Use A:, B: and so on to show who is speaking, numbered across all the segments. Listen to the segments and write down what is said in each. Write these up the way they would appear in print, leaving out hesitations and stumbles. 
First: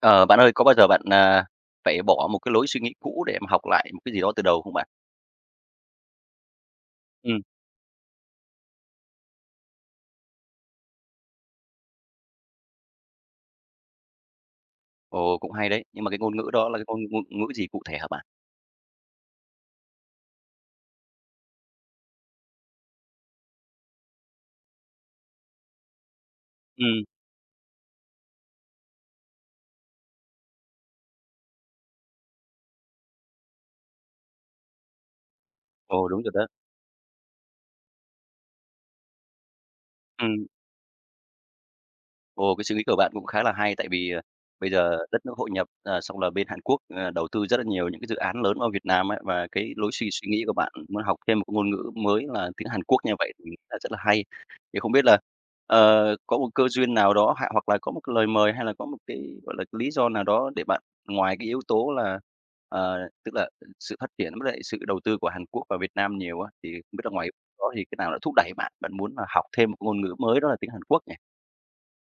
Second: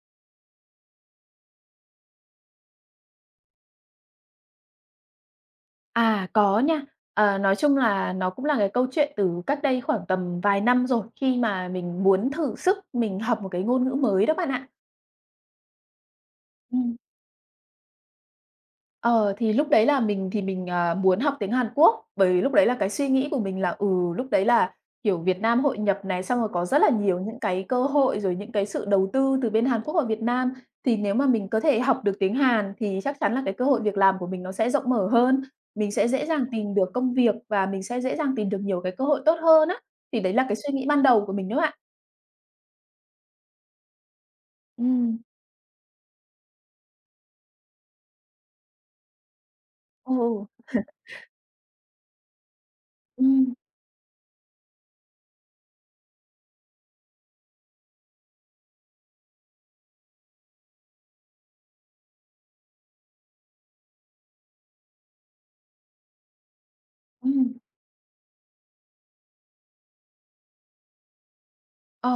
A: Ờ, bạn ơi, có bao giờ bạn, phải bỏ một cái lối suy nghĩ cũ để mà học lại một cái gì đó từ đầu không bạn?
B: À, có nha.
A: Ừ.
B: Ờ, nói chung là nó cũng là cái câu chuyện từ cách đây khoảng tầm vài năm rồi, khi mà mình muốn thử sức mình học một cái ngôn ngữ mới đó bạn ạ.
A: Ồ, cũng hay đấy, nhưng mà cái ngôn ngữ đó là cái
B: Ừm.
A: ngôn ngôn ngữ gì cụ thể hả bạn?
B: Ờ, thì lúc đấy là mình, à, muốn học tiếng Hàn Quốc, bởi vì lúc đấy là cái suy nghĩ của mình là, ừ, lúc đấy là, kiểu, Việt Nam hội nhập này, xong rồi có rất
A: Ừ
B: là nhiều những cái cơ hội, rồi những cái sự đầu tư từ bên Hàn Quốc vào Việt Nam. Thì nếu mà mình có thể học được tiếng Hàn thì chắc chắn là cái cơ hội việc làm của mình nó sẽ rộng mở hơn, mình
A: ồ,
B: sẽ
A: đúng
B: dễ
A: rồi
B: dàng
A: đó.
B: tìm được công việc và mình sẽ dễ dàng tìm được nhiều cái cơ hội tốt hơn á. Thì
A: Ừ.
B: đấy là cái suy nghĩ ban đầu của mình đó bạn.
A: Ồ, cái suy nghĩ của bạn cũng khá là hay, tại vì, bây
B: Ừ.
A: giờ đất nước hội nhập, xong là bên Hàn Quốc, đầu tư rất là nhiều những cái dự án lớn vào Việt Nam ấy, và cái lối suy suy nghĩ
B: Ồ.
A: của bạn muốn học thêm một ngôn ngữ mới là tiếng Hàn Quốc như vậy thì
B: Ừm,
A: là rất là hay. Thì không biết là, có một cơ duyên nào đó hạ hoặc là có một cái lời mời hay là có một cái, gọi là, cái lý do nào đó để bạn ngoài cái yếu tố là, tức là sự phát triển với lại sự đầu tư của Hàn Quốc vào Việt Nam nhiều á, thì không biết là ngoài
B: ừm.
A: đó thì cái nào đã thúc đẩy bạn, bạn muốn là học thêm một ngôn ngữ mới đó là tiếng Hàn Quốc nhỉ?
B: Ờ,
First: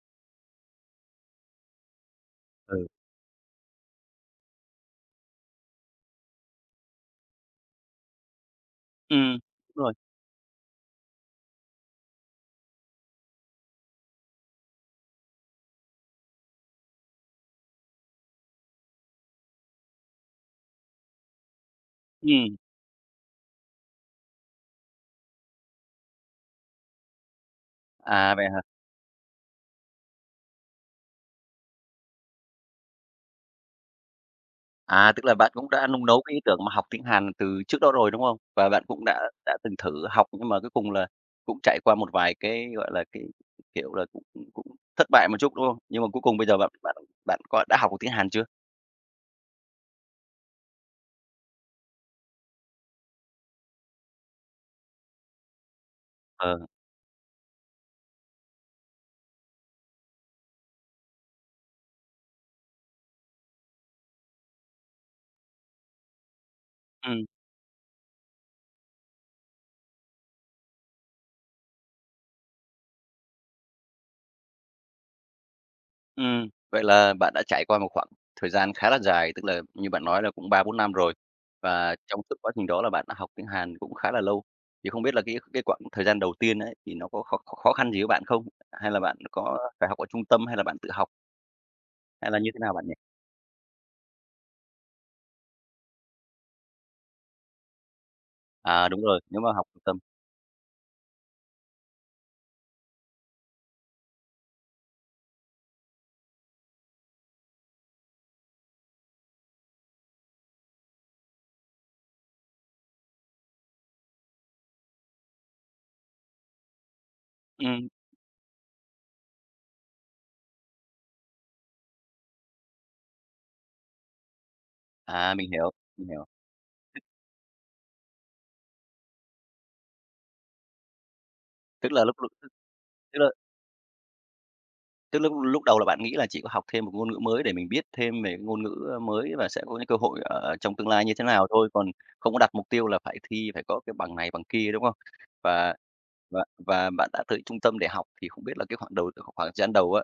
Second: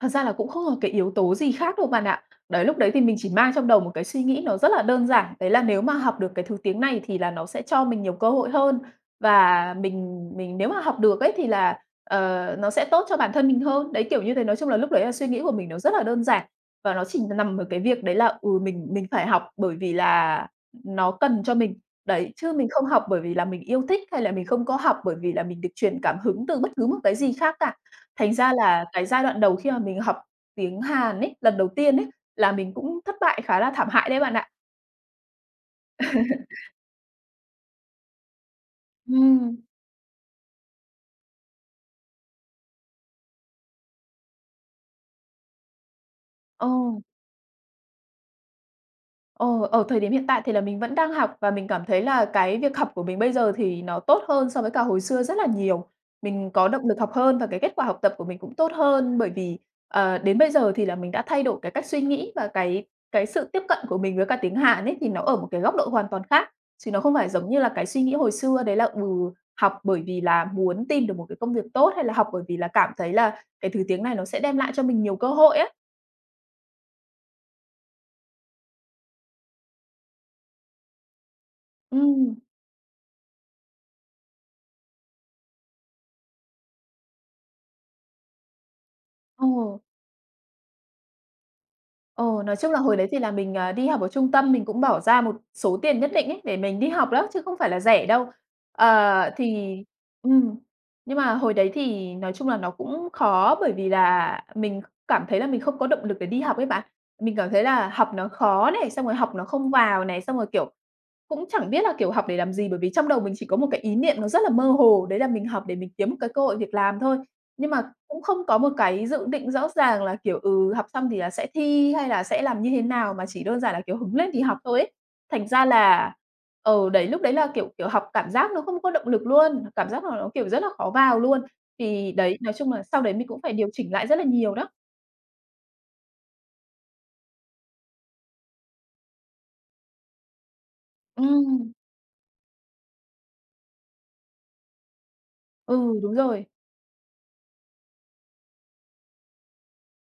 B: thật ra là cũng không có cái yếu tố gì khác đâu bạn ạ. Đấy, lúc đấy thì mình chỉ mang trong đầu một cái suy nghĩ nó rất là đơn giản, đấy là nếu mà học được cái thứ tiếng này thì là nó sẽ cho mình nhiều cơ hội hơn
A: Ừm,
B: và
A: đúng rồi,
B: mình nếu mà học được ấy thì là, ờ, nó sẽ tốt cho bản thân mình hơn. Đấy, kiểu như thế, nói chung là lúc đấy là suy nghĩ của mình nó rất là đơn giản và nó chỉ nằm ở cái việc đấy là, ừ, mình phải học bởi vì là nó cần cho mình. Đấy, chứ
A: ừm,
B: mình không học bởi vì là mình yêu thích hay là mình không có học bởi vì là mình được truyền cảm hứng từ bất cứ một cái gì khác cả.
A: à,
B: Thành
A: vậy
B: ra
A: hả?
B: là cái giai đoạn đầu khi mà mình học tiếng Hàn ấy, lần đầu tiên ấy, là mình cũng thất bại khá là thảm hại đấy bạn ạ.
A: À, tức là bạn cũng đã nung nấu cái ý tưởng mà học tiếng Hàn từ trước đó rồi, đúng không? Và bạn cũng đã
B: Ừm.
A: từng thử học nhưng mà cuối cùng là cũng trải qua một vài cái, gọi là, cái, kiểu là, cũng cũng cũng thất bại một chút, đúng không? Nhưng mà cuối cùng bây giờ
B: Ờ.
A: bạn bạn bạn có đã học được tiếng Hàn chưa?
B: Ờ, ở thời điểm hiện tại thì là mình vẫn đang học và mình cảm thấy là cái việc học của mình bây giờ thì nó tốt hơn so với cả hồi xưa rất là nhiều. Mình
A: Ờ,
B: có động lực học hơn và cái kết quả học tập của mình cũng tốt hơn bởi vì, ờ, đến bây giờ thì là mình đã thay đổi cái cách suy nghĩ và cái sự tiếp cận của mình với cả tiếng Hàn ấy, thì nó ở một cái góc độ hoàn toàn khác, chứ nó không
A: ừm.
B: phải giống như là cái suy nghĩ hồi xưa đấy là, ừ, học bởi vì là muốn tìm được một cái công việc tốt hay là học bởi vì là cảm thấy là cái thứ tiếng này nó sẽ đem lại cho mình nhiều cơ hội ấy.
A: Vậy là bạn đã trải qua một khoảng thời gian khá là dài, tức là như bạn nói là cũng 3 4 năm rồi. Và trong suốt
B: Ừm,
A: quá trình đó là bạn đã học tiếng Hàn cũng khá là lâu. Thì không biết là cái quãng thời gian đầu tiên ấy thì nó có khó khó khó khăn gì với bạn không? Hay là bạn
B: ờ.
A: có phải học ở trung tâm hay là bạn tự học hay là
B: Ồ,
A: như
B: nói
A: thế nào
B: chung là
A: bạn nhỉ?
B: hồi đấy thì là mình, à, đi học ở trung tâm, mình cũng bỏ ra một số tiền nhất định ấy, để mình đi học đó, chứ không phải là rẻ đâu.
A: À, đúng rồi,
B: Ờ,
A: nếu mà học
B: thì
A: trung tâm.
B: ừm, nhưng mà hồi đấy thì nói chung là nó cũng khó, bởi vì là mình cảm thấy là mình không có động lực để đi học ấy bạn. Mình cảm thấy là học nó khó này, xong rồi học nó không vào này, xong rồi, kiểu, cũng chẳng biết là, kiểu, học để làm gì, bởi vì trong đầu mình chỉ có một cái ý niệm nó rất là mơ hồ, đấy là mình học để mình kiếm một cái cơ hội việc làm thôi. Nhưng mà
A: Ừm,
B: cũng không có một cái dự định rõ ràng là, kiểu, ừ, học xong thì là sẽ thi hay là sẽ làm như thế nào, mà chỉ đơn giản là, kiểu, hứng lên thì học thôi ấy. Thành
A: mình
B: ra
A: hiểu, mình
B: là
A: hiểu.
B: ừ, đấy, lúc đấy là, kiểu kiểu, học cảm giác nó không có động lực luôn, cảm giác là nó, kiểu, rất là khó vào luôn.
A: Tức là
B: Thì
A: lúc lúc
B: đấy, nói chung là sau đấy
A: tức
B: mình
A: là
B: cũng phải điều chỉnh lại rất là nhiều đó.
A: Tức lúc lúc đầu là bạn nghĩ là chỉ có học thêm một ngôn ngữ mới để mình biết thêm về cái ngôn ngữ, ơ, mới và sẽ có những cơ hội ở trong tương lai như thế nào thôi,
B: Ừm,
A: còn không có đặt mục tiêu là phải thi, phải có cái bằng này bằng kia, đúng không? Và
B: ừ, đúng
A: và
B: rồi.
A: và bạn đã tới trung tâm để học thì không biết là cái khoảng đầu khoảng thời gian đầu á,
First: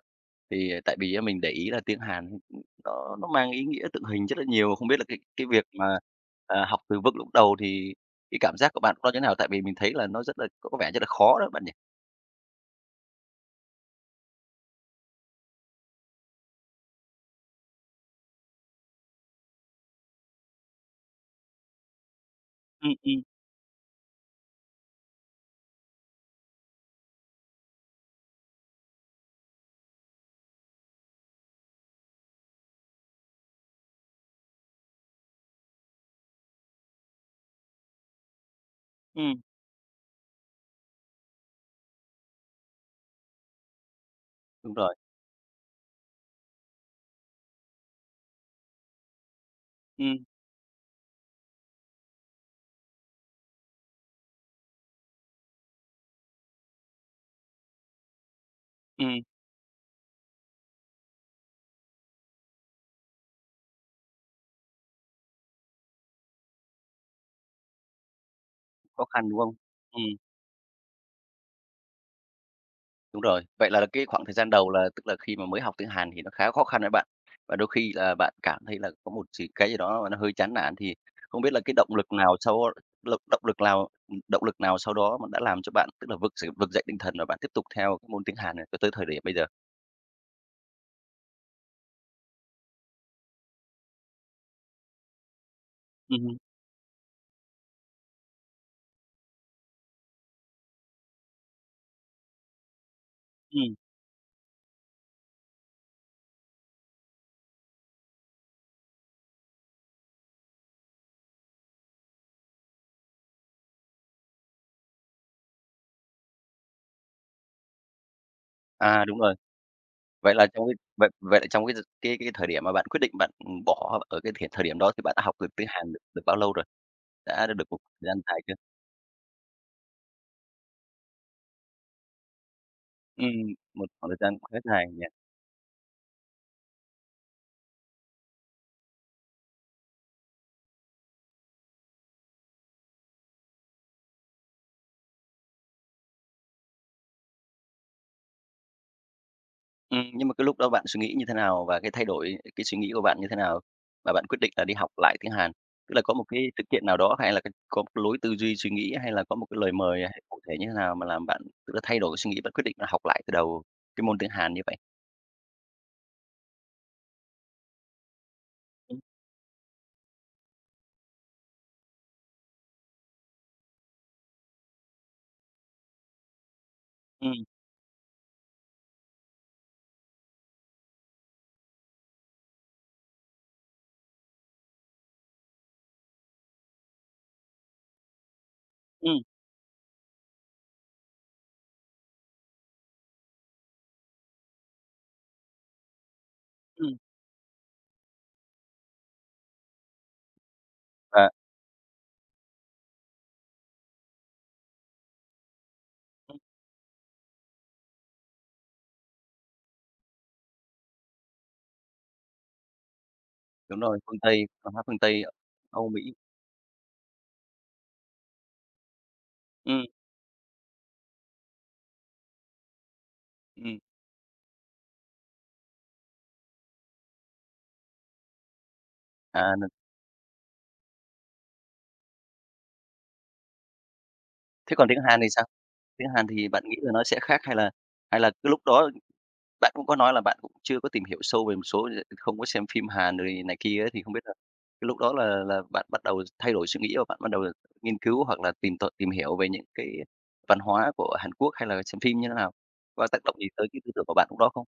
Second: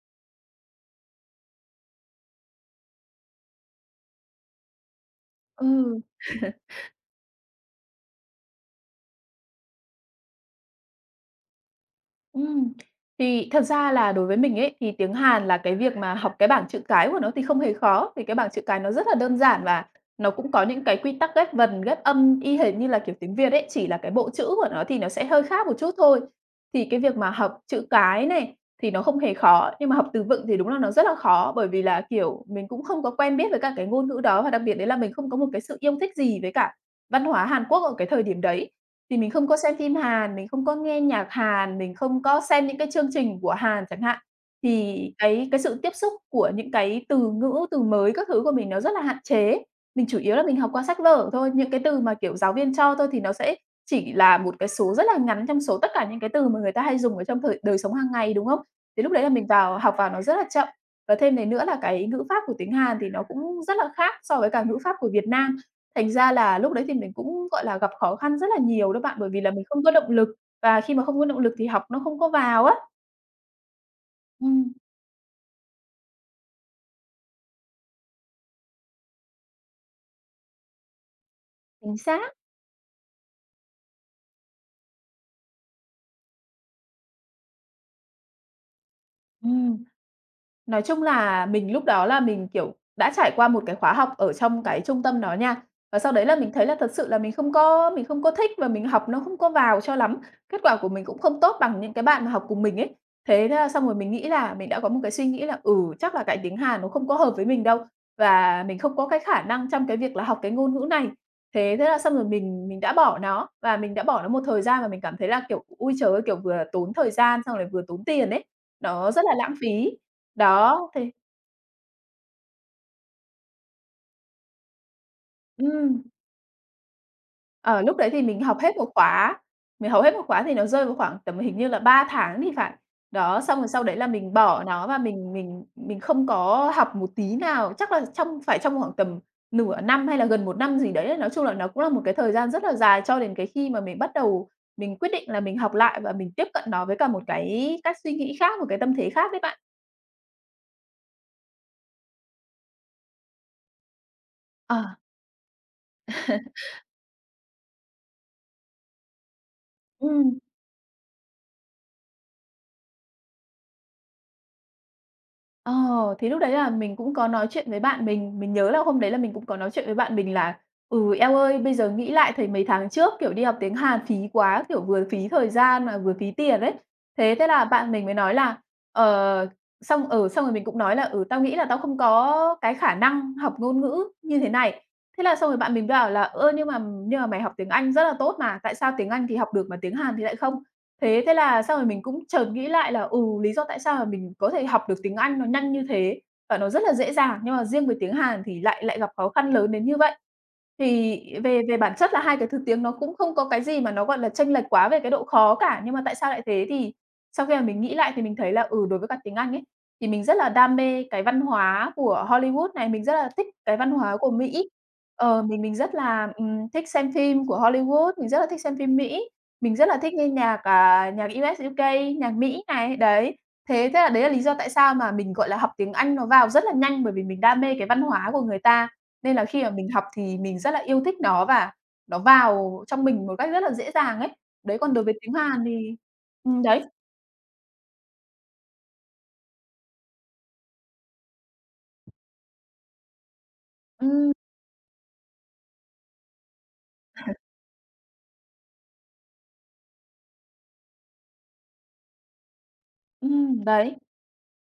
A: thì tại vì á mình để ý là tiếng Hàn nó mang ý nghĩa tượng hình rất là nhiều, không biết là cái việc mà,
B: Ừ.
A: học từ vựng lúc đầu thì cái cảm giác của bạn nó như thế nào? Tại vì mình thấy là nó rất là có vẻ rất là khó đó bạn nhỉ?
B: Ừm, thì thật ra là đối với mình ấy, thì tiếng Hàn là cái việc mà học cái bảng chữ cái của nó thì không hề khó, vì cái bảng chữ cái nó rất là đơn giản và nó cũng có những cái quy tắc ghép vần, ghép âm y hệt như
A: Ừm,
B: là kiểu
A: ừm,
B: tiếng Việt ấy, chỉ là cái bộ chữ của nó thì nó sẽ hơi khác một chút thôi. Thì cái việc mà học chữ cái này thì nó không hề khó, nhưng mà học từ vựng thì đúng là nó rất là khó, bởi vì là, kiểu, mình cũng không có quen biết với cả cái ngôn ngữ đó và đặc biệt đấy là mình không có một cái sự yêu thích gì với cả văn hóa Hàn Quốc ở cái thời điểm đấy. Thì mình
A: ừm,
B: không có xem phim Hàn, mình không có nghe nhạc Hàn, mình không có xem những cái chương trình của Hàn chẳng hạn,
A: đúng rồi,
B: thì cái sự tiếp xúc của những cái từ ngữ, từ mới các thứ của mình nó rất là hạn chế. Mình chủ
A: ừm,
B: yếu là mình học qua sách vở thôi, những cái từ mà, kiểu, giáo viên cho thôi thì nó sẽ chỉ là một cái số rất là ngắn trong số tất cả những cái từ mà người ta hay dùng ở trong thời đời sống hàng ngày, đúng không? Thì lúc
A: ừm.
B: đấy là mình vào học vào nó rất là chậm. Và thêm đấy nữa là cái ngữ pháp của tiếng Hàn thì nó cũng rất là khác so với cả ngữ pháp của Việt Nam. Thành ra là lúc đấy thì mình cũng, gọi là, gặp khó khăn rất là nhiều đó
A: Khó
B: bạn,
A: khăn,
B: bởi
A: đúng
B: vì là
A: không?
B: mình không có
A: Ừm,
B: động lực, và khi mà không có động lực thì học nó không có vào á.
A: đúng rồi. Vậy là cái khoảng thời gian đầu
B: Ừm,
A: là tức là khi mà mới học tiếng Hàn thì nó khá khó khăn với bạn, và đôi khi là bạn cảm thấy là có một gì cái gì đó mà nó hơi chán nản, thì không biết là cái động
B: chính
A: lực
B: xác.
A: nào sau lực động lực nào sau đó mà đã làm cho bạn tức là vực dậy tinh thần và bạn tiếp tục theo cái môn tiếng Hàn này cho tới thời điểm bây giờ?
B: Ừm. Nói chung là mình lúc đó là mình, kiểu, đã trải qua một cái khóa học ở trong cái trung tâm đó nha. Và sau đấy là
A: Hứm,
B: mình thấy là thật sự là mình không có thích và mình học nó không có vào cho lắm. Kết quả của mình cũng không tốt bằng những cái bạn mà học cùng mình ấy. Thế là
A: ừm.
B: xong rồi mình nghĩ là mình đã có một cái suy nghĩ là, ừ, chắc là cái tiếng Hàn nó không có hợp với mình đâu, và mình không có cái khả năng trong cái việc là học cái ngôn ngữ này. Thế thế là xong rồi mình đã bỏ nó, và mình đã bỏ nó một thời gian và mình cảm thấy là, kiểu, ôi trời ơi, kiểu, vừa tốn thời gian xong lại vừa tốn tiền ấy,
A: À,
B: nó
A: đúng
B: rất là
A: rồi.
B: lãng phí.
A: Vậy là trong cái
B: Đó,
A: vậy
B: thì
A: vậy là trong cái thời điểm mà bạn quyết định bạn, bỏ ở cái thời thời điểm đó thì bạn đã học được tiếng Hàn được
B: ừm,
A: được bao lâu rồi? Đã được một
B: ờ, lúc
A: thời
B: đấy
A: gian
B: thì
A: dài
B: mình
A: chưa?
B: học hết một khóa, mình học hết một khóa thì nó rơi vào khoảng tầm hình như là 3 tháng thì phải.
A: Ừm,
B: Đó, xong rồi sau
A: một
B: đấy là
A: khoảng thời gian
B: mình
A: cũng khá
B: bỏ
A: dài
B: nó và
A: nhỉ?
B: mình không có học một tí nào, chắc là phải trong khoảng tầm nửa năm hay là gần một năm gì đấy. Nói chung là nó cũng là một cái thời gian rất là dài cho đến cái khi mà mình bắt đầu mình quyết định là mình học lại và mình tiếp cận nó với cả một cái cách suy nghĩ khác, một cái tâm thế khác đấy bạn.
A: Nhưng mà cái lúc đó bạn suy nghĩ như thế nào và cái thay đổi cái suy nghĩ của bạn như thế nào mà bạn quyết định là đi học
B: Ờ,
A: lại tiếng Hàn? Tức là có một cái sự kiện nào đó hay là có một cái lối tư duy suy nghĩ hay là có một cái lời mời hay cụ
B: ừm.
A: thể như thế nào mà làm bạn tự thay đổi suy nghĩ, bạn quyết định là học lại từ đầu cái môn tiếng Hàn như vậy?
B: Ờ, thì lúc đấy là mình cũng có nói chuyện với bạn mình nhớ là
A: Ừm,
B: hôm đấy là mình cũng có nói chuyện với bạn mình là: "Ừ, em ơi, bây giờ nghĩ lại thấy mấy tháng trước, kiểu, đi học tiếng Hàn phí quá, kiểu, vừa phí thời gian mà vừa phí tiền ấy." Thế
A: ừm,
B: thế là bạn mình mới nói là, ờ, xong ở ừ, xong rồi mình cũng nói là: "Ừ, tao nghĩ là tao không có cái khả năng học ngôn ngữ như thế này." Thế là xong rồi bạn mình bảo là: "Ơ, nhưng mà mày học tiếng Anh rất là tốt mà, tại sao tiếng
A: ừm,
B: Anh thì học được mà tiếng Hàn thì lại không?" Thế thế là xong rồi mình cũng chợt nghĩ lại là, ừ, lý do tại sao mà mình có thể học được tiếng Anh nó nhanh như thế và nó rất là
A: ừm,
B: dễ dàng, nhưng mà riêng với tiếng Hàn thì lại lại gặp khó khăn lớn đến như vậy. Thì
A: và
B: về về bản chất là hai cái thứ tiếng nó cũng không có cái gì mà nó, gọi là, chênh lệch quá về cái độ khó cả, nhưng mà tại sao lại thế? Thì sau khi mà mình nghĩ lại thì mình thấy là, ừ, đối với cả tiếng Anh ấy, thì mình rất là đam mê cái văn hóa của Hollywood này, mình rất là thích cái
A: đúng
B: văn
A: rồi,
B: hóa
A: phương
B: của
A: Tây,
B: Mỹ.
A: văn hóa phương Tây,
B: Mình
A: Âu
B: rất
A: Mỹ.
B: là, thích xem phim của Hollywood, mình rất là thích xem phim Mỹ. Mình
A: Ừm,
B: rất là thích nghe nhạc, à, nhạc US, UK, nhạc Mỹ này, đấy. Thế
A: ừm,
B: thế là đấy là lý do tại sao mà mình, gọi là, học tiếng Anh nó vào rất là nhanh, bởi vì mình đam mê cái văn hóa của người ta, nên
A: à,
B: là khi mà mình học thì mình rất là yêu thích nó và nó vào trong mình một cách rất là dễ dàng ấy.
A: thế
B: Đấy,
A: còn
B: còn
A: tiếng
B: đối với
A: Hàn thì
B: tiếng
A: sao?
B: Hàn thì
A: Tiếng Hàn thì
B: ừm,
A: bạn nghĩ
B: đấy,
A: là nó sẽ khác hay là cái lúc đó. Bạn cũng có nói là bạn cũng chưa có tìm hiểu sâu về không có xem phim Hàn rồi này kia ấy, thì không biết
B: ừm,
A: là cái lúc đó là bạn bắt đầu thay đổi suy nghĩ và bạn bắt đầu nghiên cứu hoặc là tìm hiểu về những cái văn hóa của Hàn Quốc hay là xem phim như thế nào? Và tác động gì tới cái tư
B: đấy.
A: tưởng của bạn lúc đó không?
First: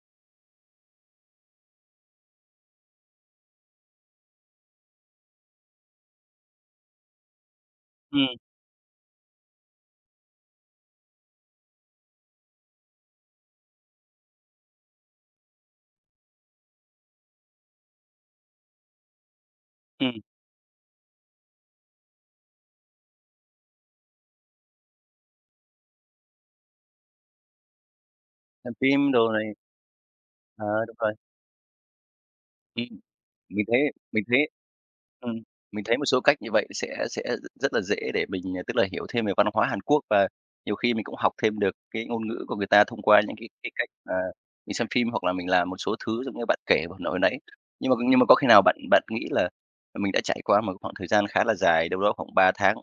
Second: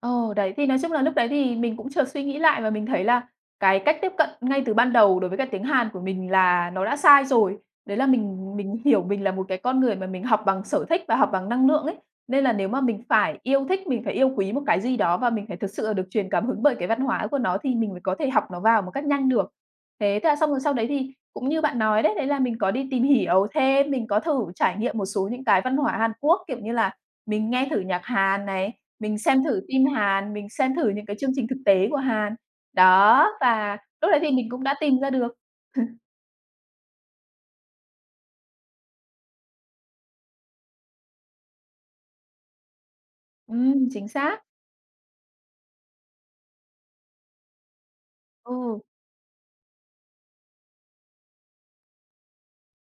B: Ờ, đấy, thì nói chung là lúc đấy thì mình cũng chợt suy nghĩ lại và mình thấy là cái cách tiếp cận ngay từ ban đầu đối với cả tiếng Hàn của mình là nó đã sai rồi. Đấy là
A: Ừm,
B: mình hiểu mình là một cái con người mà mình học bằng sở thích và học bằng năng lượng ấy. Nên là nếu mà mình phải yêu thích, mình phải yêu quý một cái gì đó và mình phải thực sự là được truyền cảm hứng bởi cái văn hóa của nó thì mình mới có thể học nó vào một cách nhanh được.
A: ừm,
B: Thế thế là xong rồi sau đấy thì cũng như bạn nói đấy, đấy là mình có đi tìm hiểu thêm, mình có thử trải nghiệm một số những cái văn hóa Hàn Quốc, kiểu như là mình nghe thử nhạc Hàn
A: xem
B: này,
A: phim
B: mình
A: đồ
B: xem
A: này
B: thử phim Hàn, mình
A: ờ,
B: xem thử
A: đúng
B: những
A: rồi.
B: cái chương trình thực tế của Hàn.
A: Ừm,
B: Đó,
A: mình
B: và
A: thấy
B: lúc đấy
A: mình
B: thì mình
A: thấy
B: cũng đã tìm ra được.
A: Ừm, mình thấy một số cách như vậy sẽ rất là dễ để mình, tức là hiểu thêm về văn hóa Hàn Quốc và nhiều khi mình cũng học thêm được cái ngôn ngữ của người ta thông qua những cái cách
B: Chính
A: mà
B: xác.
A: mình xem phim hoặc là mình làm một số thứ giống như bạn kể vừa nổi nãy. Đấy. Nhưng mà có khi nào bạn
B: Ừ,
A: bạn nghĩ là mình đã trải qua một khoảng thời gian khá là dài, đâu đó khoảng 3 tháng,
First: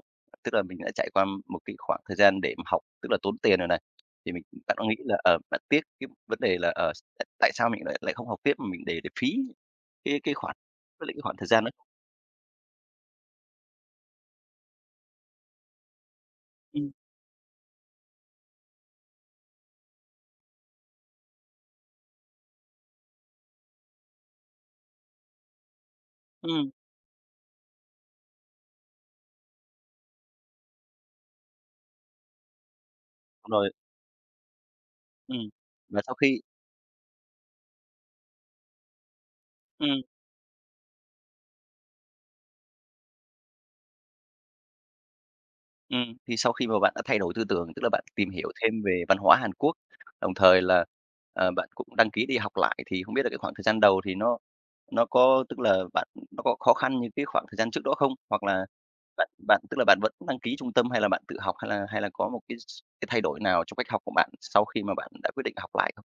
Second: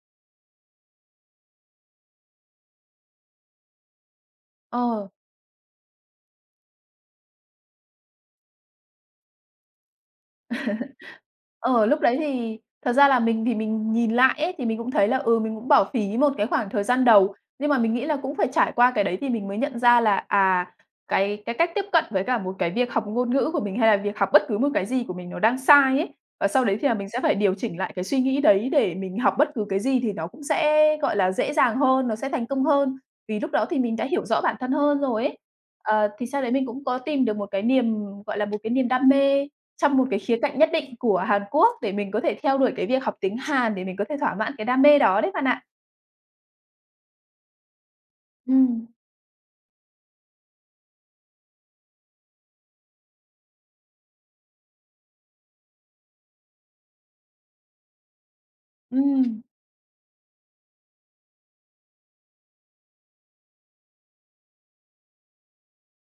A: tức là mình đã trải qua một cái khoảng thời gian để mà học, tức là tốn tiền rồi này, thì bạn có nghĩ
B: ờ.
A: là, bạn tiếc cái vấn đề là, tại sao mình lại lại không học tiếp mà mình để phí cái khoản với lại cái khoảng thời gian đó?
B: Ờ, lúc đấy thì thật ra là mình nhìn lại ấy, thì mình cũng thấy là, ừ, mình cũng bỏ phí một cái khoảng thời gian đầu. Nhưng mà mình nghĩ là cũng phải trải qua cái đấy thì mình mới nhận ra là, à, cái cách tiếp cận với cả một cái việc học ngôn ngữ của mình, hay là việc học bất cứ một cái gì của mình nó đang sai ấy. Và sau
A: Ừm,
B: đấy thì là mình sẽ phải điều chỉnh lại cái suy nghĩ đấy để mình học bất cứ cái gì thì nó cũng sẽ, gọi là, dễ dàng hơn, nó sẽ thành công hơn, vì
A: đúng
B: lúc đó
A: rồi,
B: thì mình đã hiểu rõ bản thân hơn rồi ấy.
A: ừm. Và
B: Ờ,
A: sau
B: thì
A: khi
B: sau đấy mình cũng có tìm được một cái niềm, gọi là, một cái niềm đam mê trong
A: ừm,
B: một cái khía cạnh nhất định của Hàn Quốc để mình có thể theo đuổi cái việc học tiếng Hàn để mình có thể thỏa mãn cái đam mê đó đấy bạn ạ.
A: thì sau khi mà bạn đã thay đổi tư tưởng, tức là bạn tìm hiểu thêm
B: Ừm.
A: về văn hóa Hàn Quốc, đồng thời là, bạn cũng đăng ký đi học lại thì không biết là cái khoảng thời gian đầu thì nó có tức là bạn nó có khó khăn như cái khoảng thời gian trước đó không? Hoặc là bạn
B: Ừm.
A: bạn tức là bạn vẫn đăng ký trung tâm hay là bạn tự học hay là có một cái thay đổi nào trong cách học của bạn sau khi mà bạn đã quyết định học lại không?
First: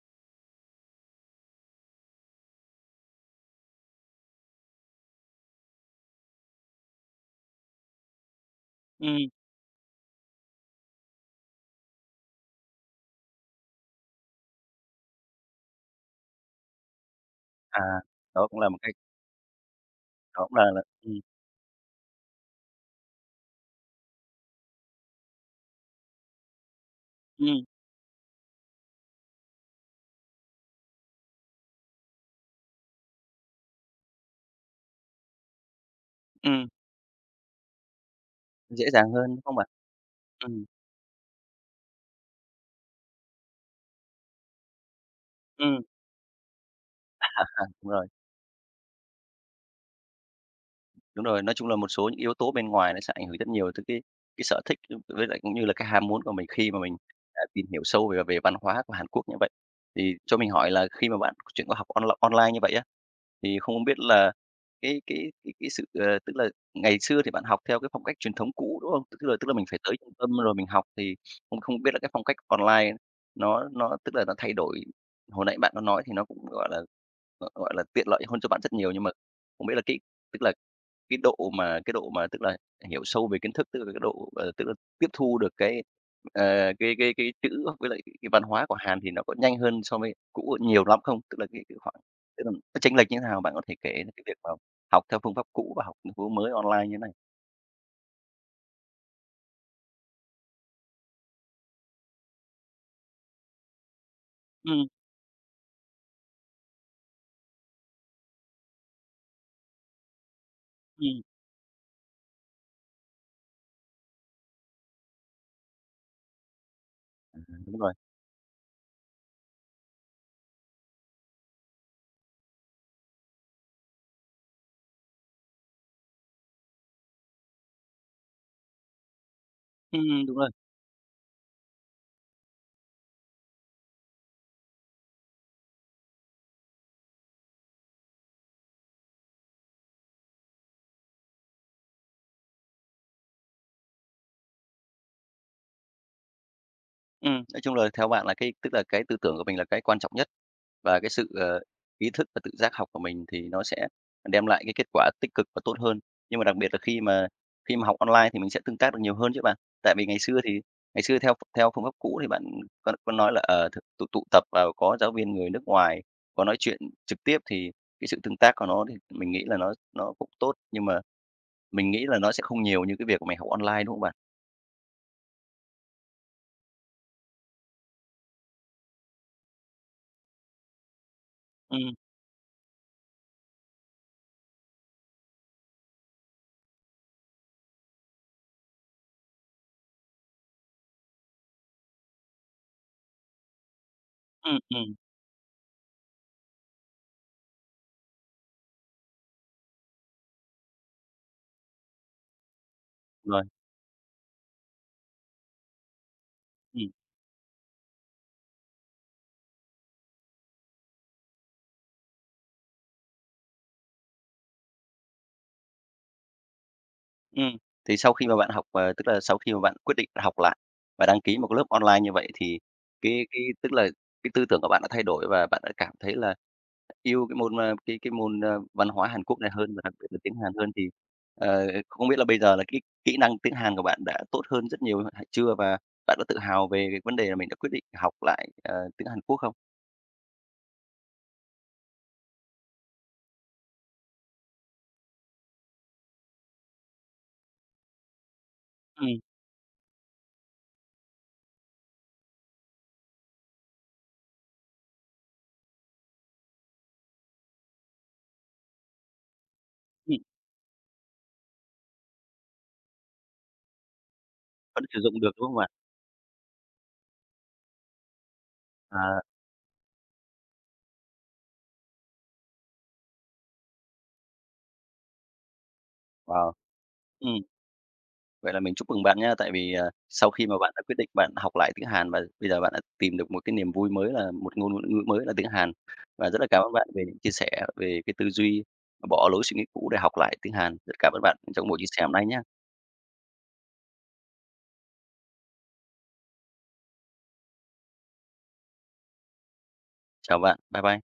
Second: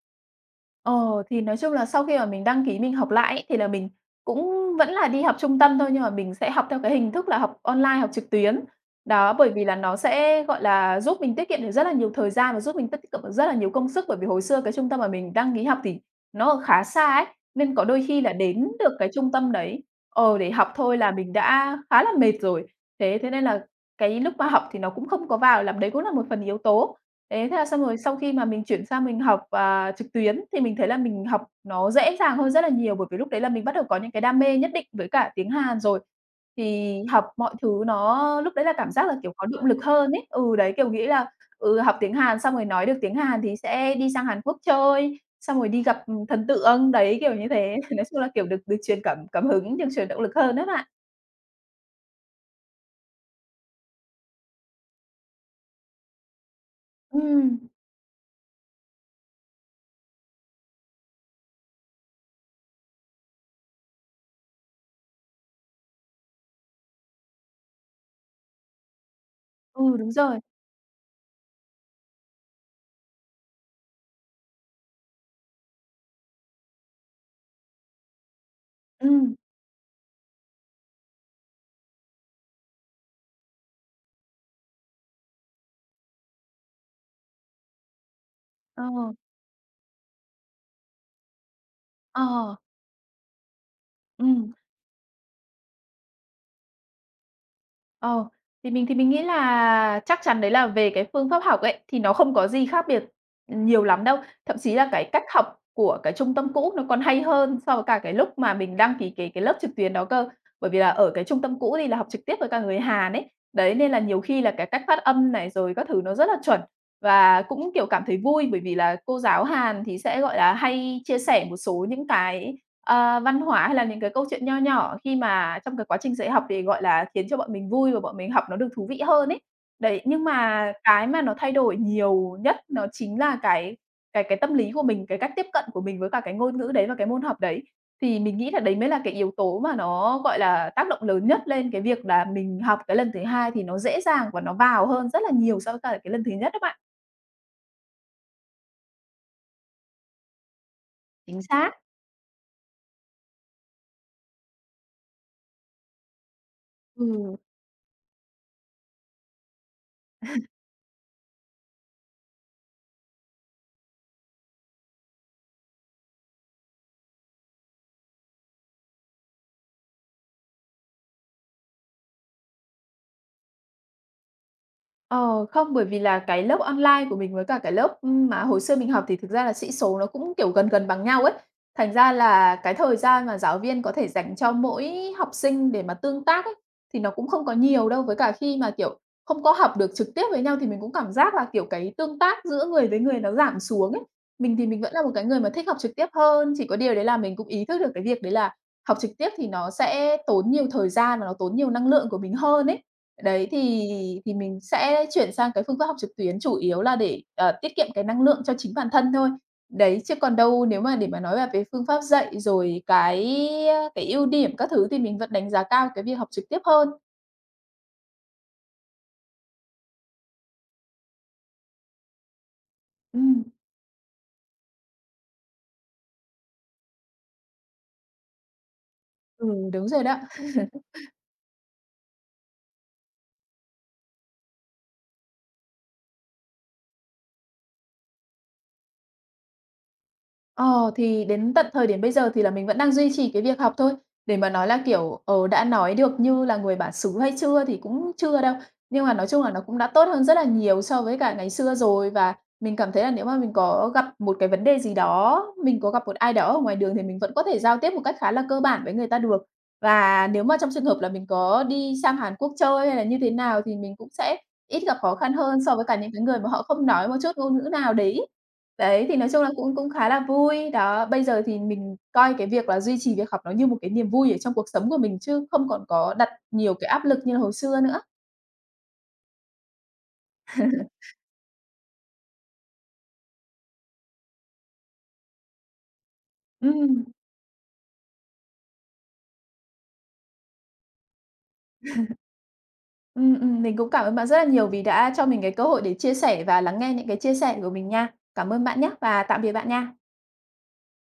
B: Ờ, thì nói chung là sau khi mà mình đăng ký mình học lại ấy, thì là mình cũng vẫn là đi học trung tâm thôi, nhưng mà mình sẽ học theo cái hình thức là học online, học trực tuyến.
A: Ừm,
B: Đó, bởi vì là nó sẽ, gọi là, giúp mình tiết kiệm được rất là nhiều thời gian và giúp mình tiết kiệm được rất là nhiều công sức. Bởi vì hồi xưa cái trung tâm mà mình đăng ký học thì nó ở khá xa ấy, nên
A: à,
B: có đôi khi là
A: đó cũng
B: đến
A: là một cách
B: được cái trung tâm đấy
A: đó
B: để
A: cũng
B: học
A: là
B: thôi là mình đã khá là mệt rồi. Thế thế nên là cái lúc mà học thì nó cũng không có vào, làm đấy cũng là một phần yếu tố. Thế thế
A: ừm,
B: là xong rồi sau khi mà mình chuyển sang mình học, à, trực tuyến thì mình thấy là mình học nó dễ dàng hơn rất là nhiều, bởi vì lúc đấy là mình bắt đầu có những cái đam mê nhất định với cả tiếng Hàn rồi.
A: ừm,
B: Thì học mọi thứ nó lúc đấy là
A: dễ
B: cảm giác
A: dàng
B: là,
A: hơn,
B: kiểu,
A: đúng
B: có
A: không
B: động
A: bạn?
B: lực hơn ấy. Ừ,
A: Ừm,
B: đấy, kiểu, nghĩ là, ừ, học tiếng Hàn xong rồi nói được tiếng Hàn thì sẽ đi sang Hàn Quốc chơi, xong rồi
A: ừm,
B: đi gặp, thần tượng, đấy, kiểu như thế.
A: đúng
B: Nói
A: rồi.
B: chung là, kiểu, được được truyền cảm cảm hứng, được truyền động lực hơn á bạn.
A: Đúng rồi, nói chung là một số những yếu tố bên ngoài nó sẽ ảnh hưởng rất nhiều tới cái sở thích với lại cũng như là cái ham muốn của mình khi mà mình đã
B: Ừm,
A: tìm hiểu sâu về về văn hóa của Hàn Quốc như vậy. Thì cho mình hỏi là khi mà bạn chuyển qua học online như vậy á, thì không biết là cái cái cái sự, tức là ngày xưa thì bạn học theo cái phong cách truyền thống cũ, đúng không? Tức là mình phải tới
B: ừ, đúng
A: trung tâm
B: rồi,
A: rồi mình học thì không không biết là cái phong cách online nó tức là nó thay đổi hồi nãy bạn có nói thì nó cũng, gọi là, gọi gọi là, tiện lợi hơn cho bạn rất nhiều, nhưng mà
B: ừm,
A: không biết là cái tức là cái độ mà tức là hiểu sâu về kiến thức, tức là cái độ, tức là tiếp thu được ờ, cái chữ với lại cái văn hóa của
B: ờ,
A: Hàn thì nó có nhanh hơn so với cũ nhiều lắm không? Tức là cái khoảng tức là
B: ờ,
A: nó chênh lệch như thế nào? Bạn có thể kể cái việc mà
B: ừm.
A: học theo phương pháp cũ và học theo phương mới online như thế này.
B: Ờ, thì mình nghĩ là chắc chắn đấy là về cái phương pháp học ấy, thì nó không có gì khác biệt nhiều lắm đâu. Thậm chí
A: Ừm,
B: là cái cách học của cái trung tâm cũ nó còn hay hơn so với cả cái lúc mà mình đăng ký cái lớp trực tuyến đó cơ. Bởi vì là ở
A: ừm.
B: cái trung tâm cũ thì là học trực tiếp với cả người Hàn ấy. Đấy, nên là nhiều khi là cái cách phát âm này, rồi các thứ nó rất là chuẩn.
A: À,
B: Và cũng,
A: đúng
B: kiểu,
A: rồi.
B: cảm thấy vui bởi vì là cô giáo Hàn thì sẽ, gọi là, hay chia sẻ một số những cái, ờ, văn hóa hay là những cái câu chuyện nho nhỏ khi mà trong cái quá trình dạy học để, gọi là, khiến cho bọn mình vui và bọn mình học nó được thú vị hơn ấy. Đấy, nhưng
A: Đúng rồi.
B: mà cái mà nó thay đổi nhiều nhất nó chính là cái cái tâm lý của mình, cái cách tiếp cận của mình với cả cái ngôn ngữ đấy và cái môn học đấy. Thì mình nghĩ là đấy mới là cái yếu tố mà nó, gọi là, tác động lớn nhất lên cái việc là mình học cái lần thứ hai thì nó dễ dàng và nó vào hơn rất là nhiều so với cả cái lần thứ nhất á bạn.
A: Nói chung là theo bạn là cái tức là cái tư tưởng của mình là cái quan trọng nhất và cái sự,
B: Chính xác.
A: ý thức và tự giác học của mình thì nó sẽ đem lại cái kết quả tích cực và tốt hơn. Nhưng mà đặc biệt là khi mà
B: Ừm,
A: khi mà học online thì mình sẽ tương tác được nhiều hơn chứ bạn. Tại vì ngày xưa theo theo phương pháp cũ thì bạn có nói là, tụ tụ tập và có giáo viên người nước ngoài, có nói chuyện trực tiếp thì cái sự tương tác của nó thì mình nghĩ là nó cũng tốt, nhưng mà mình nghĩ là nó sẽ không nhiều như cái việc mà mình học online, đúng không bạn?
B: ờ, không, bởi vì là cái lớp online của mình với cả cái lớp, mà hồi xưa mình học thì thực ra là sĩ số nó cũng, kiểu, gần gần bằng nhau ấy.
A: Ừ,
B: Thành ra là cái thời gian mà giáo viên có thể dành cho mỗi học sinh để mà tương tác ấy, thì nó cũng không có nhiều đâu. Với cả khi mà, kiểu, không có học được trực tiếp với nhau thì mình cũng cảm giác là, kiểu, cái tương tác giữa người với người nó giảm xuống ấy.
A: ừ,
B: Mình vẫn là một cái người mà thích học trực tiếp hơn, chỉ có điều đấy là mình cũng ý thức được cái việc đấy là học trực tiếp thì nó sẽ tốn nhiều thời gian và nó tốn nhiều năng lượng của mình hơn ấy.
A: rồi.
B: Đấy, thì mình sẽ chuyển sang cái phương pháp học trực tuyến chủ yếu là để, ờ, tiết kiệm cái năng lượng cho chính bản thân thôi. Đấy, chứ còn đâu nếu mà để mà nói là về phương pháp dạy rồi cái, a, cái ưu điểm các thứ thì mình vẫn đánh giá cao cái việc học trực tiếp hơn.
A: Ừ, thì sau khi mà bạn học, tức là sau khi mà bạn quyết định học lại và đăng ký một cái lớp online như vậy thì cái
B: Ừm.
A: tức là cái tư tưởng của bạn đã thay đổi và bạn đã cảm thấy là yêu cái môn văn hóa Hàn Quốc
B: Ừ,
A: này hơn và
B: đúng
A: đặc
B: rồi
A: biệt là
B: đó.
A: tiếng Hàn hơn thì, không biết là bây giờ là cái kỹ năng tiếng Hàn của bạn đã tốt hơn rất nhiều hay chưa? Và bạn đã tự hào về cái vấn đề là mình đã quyết định học lại, tiếng Hàn Quốc không?
B: Ờ, thì đến tận thời điểm bây giờ thì là mình vẫn đang duy trì cái việc học thôi. Để mà nói là, kiểu, ờ, đã nói được như là người bản xứ hay chưa thì cũng chưa đâu. Nhưng mà
A: Ừm,
B: nói chung là nó cũng đã tốt hơn rất là nhiều so với cả ngày xưa rồi. Và mình cảm thấy là nếu mà mình có gặp một cái vấn đề gì đó, mình có gặp một ai đó ở ngoài đường thì mình vẫn có thể giao tiếp một cách khá là cơ bản với người ta được.
A: ừm,
B: Và nếu mà trong trường hợp là mình có đi sang Hàn Quốc chơi hay là như thế nào thì mình cũng sẽ
A: vẫn
B: ít gặp
A: sử
B: khó
A: dụng được,
B: khăn
A: đúng không
B: hơn
A: ạ?
B: so với cả những cái người mà họ không nói một chút ngôn ngữ nào đấy. Đấy, thì
A: À,
B: nói chung là cũng cũng khá là vui. Đó, bây giờ thì mình coi cái việc là duy trì việc học nó như một cái niềm vui ở trong cuộc sống của mình chứ không còn có đặt
A: wow!
B: nhiều cái áp lực như là
A: Ừm.
B: hồi xưa nữa.
A: Vậy là mình chúc mừng bạn nhá, tại vì, sau khi mà bạn đã quyết định bạn học lại tiếng Hàn và bây giờ bạn đã tìm được một cái niềm vui mới là một ngôn ngữ mới là tiếng Hàn. Và rất là cảm ơn bạn về
B: Ừm,
A: những chia sẻ về cái tư duy, bỏ lối suy nghĩ cũ để học lại tiếng Hàn. Rất cảm ơn bạn trong buổi chia sẻ hôm nay nhé.
B: mình cũng cảm ơn bạn rất là nhiều vì đã cho mình cái cơ hội để chia sẻ và lắng nghe những cái chia sẻ của mình nha. Cảm ơn bạn nhé và tạm biệt bạn nha.
A: Chào bạn. Bye bye.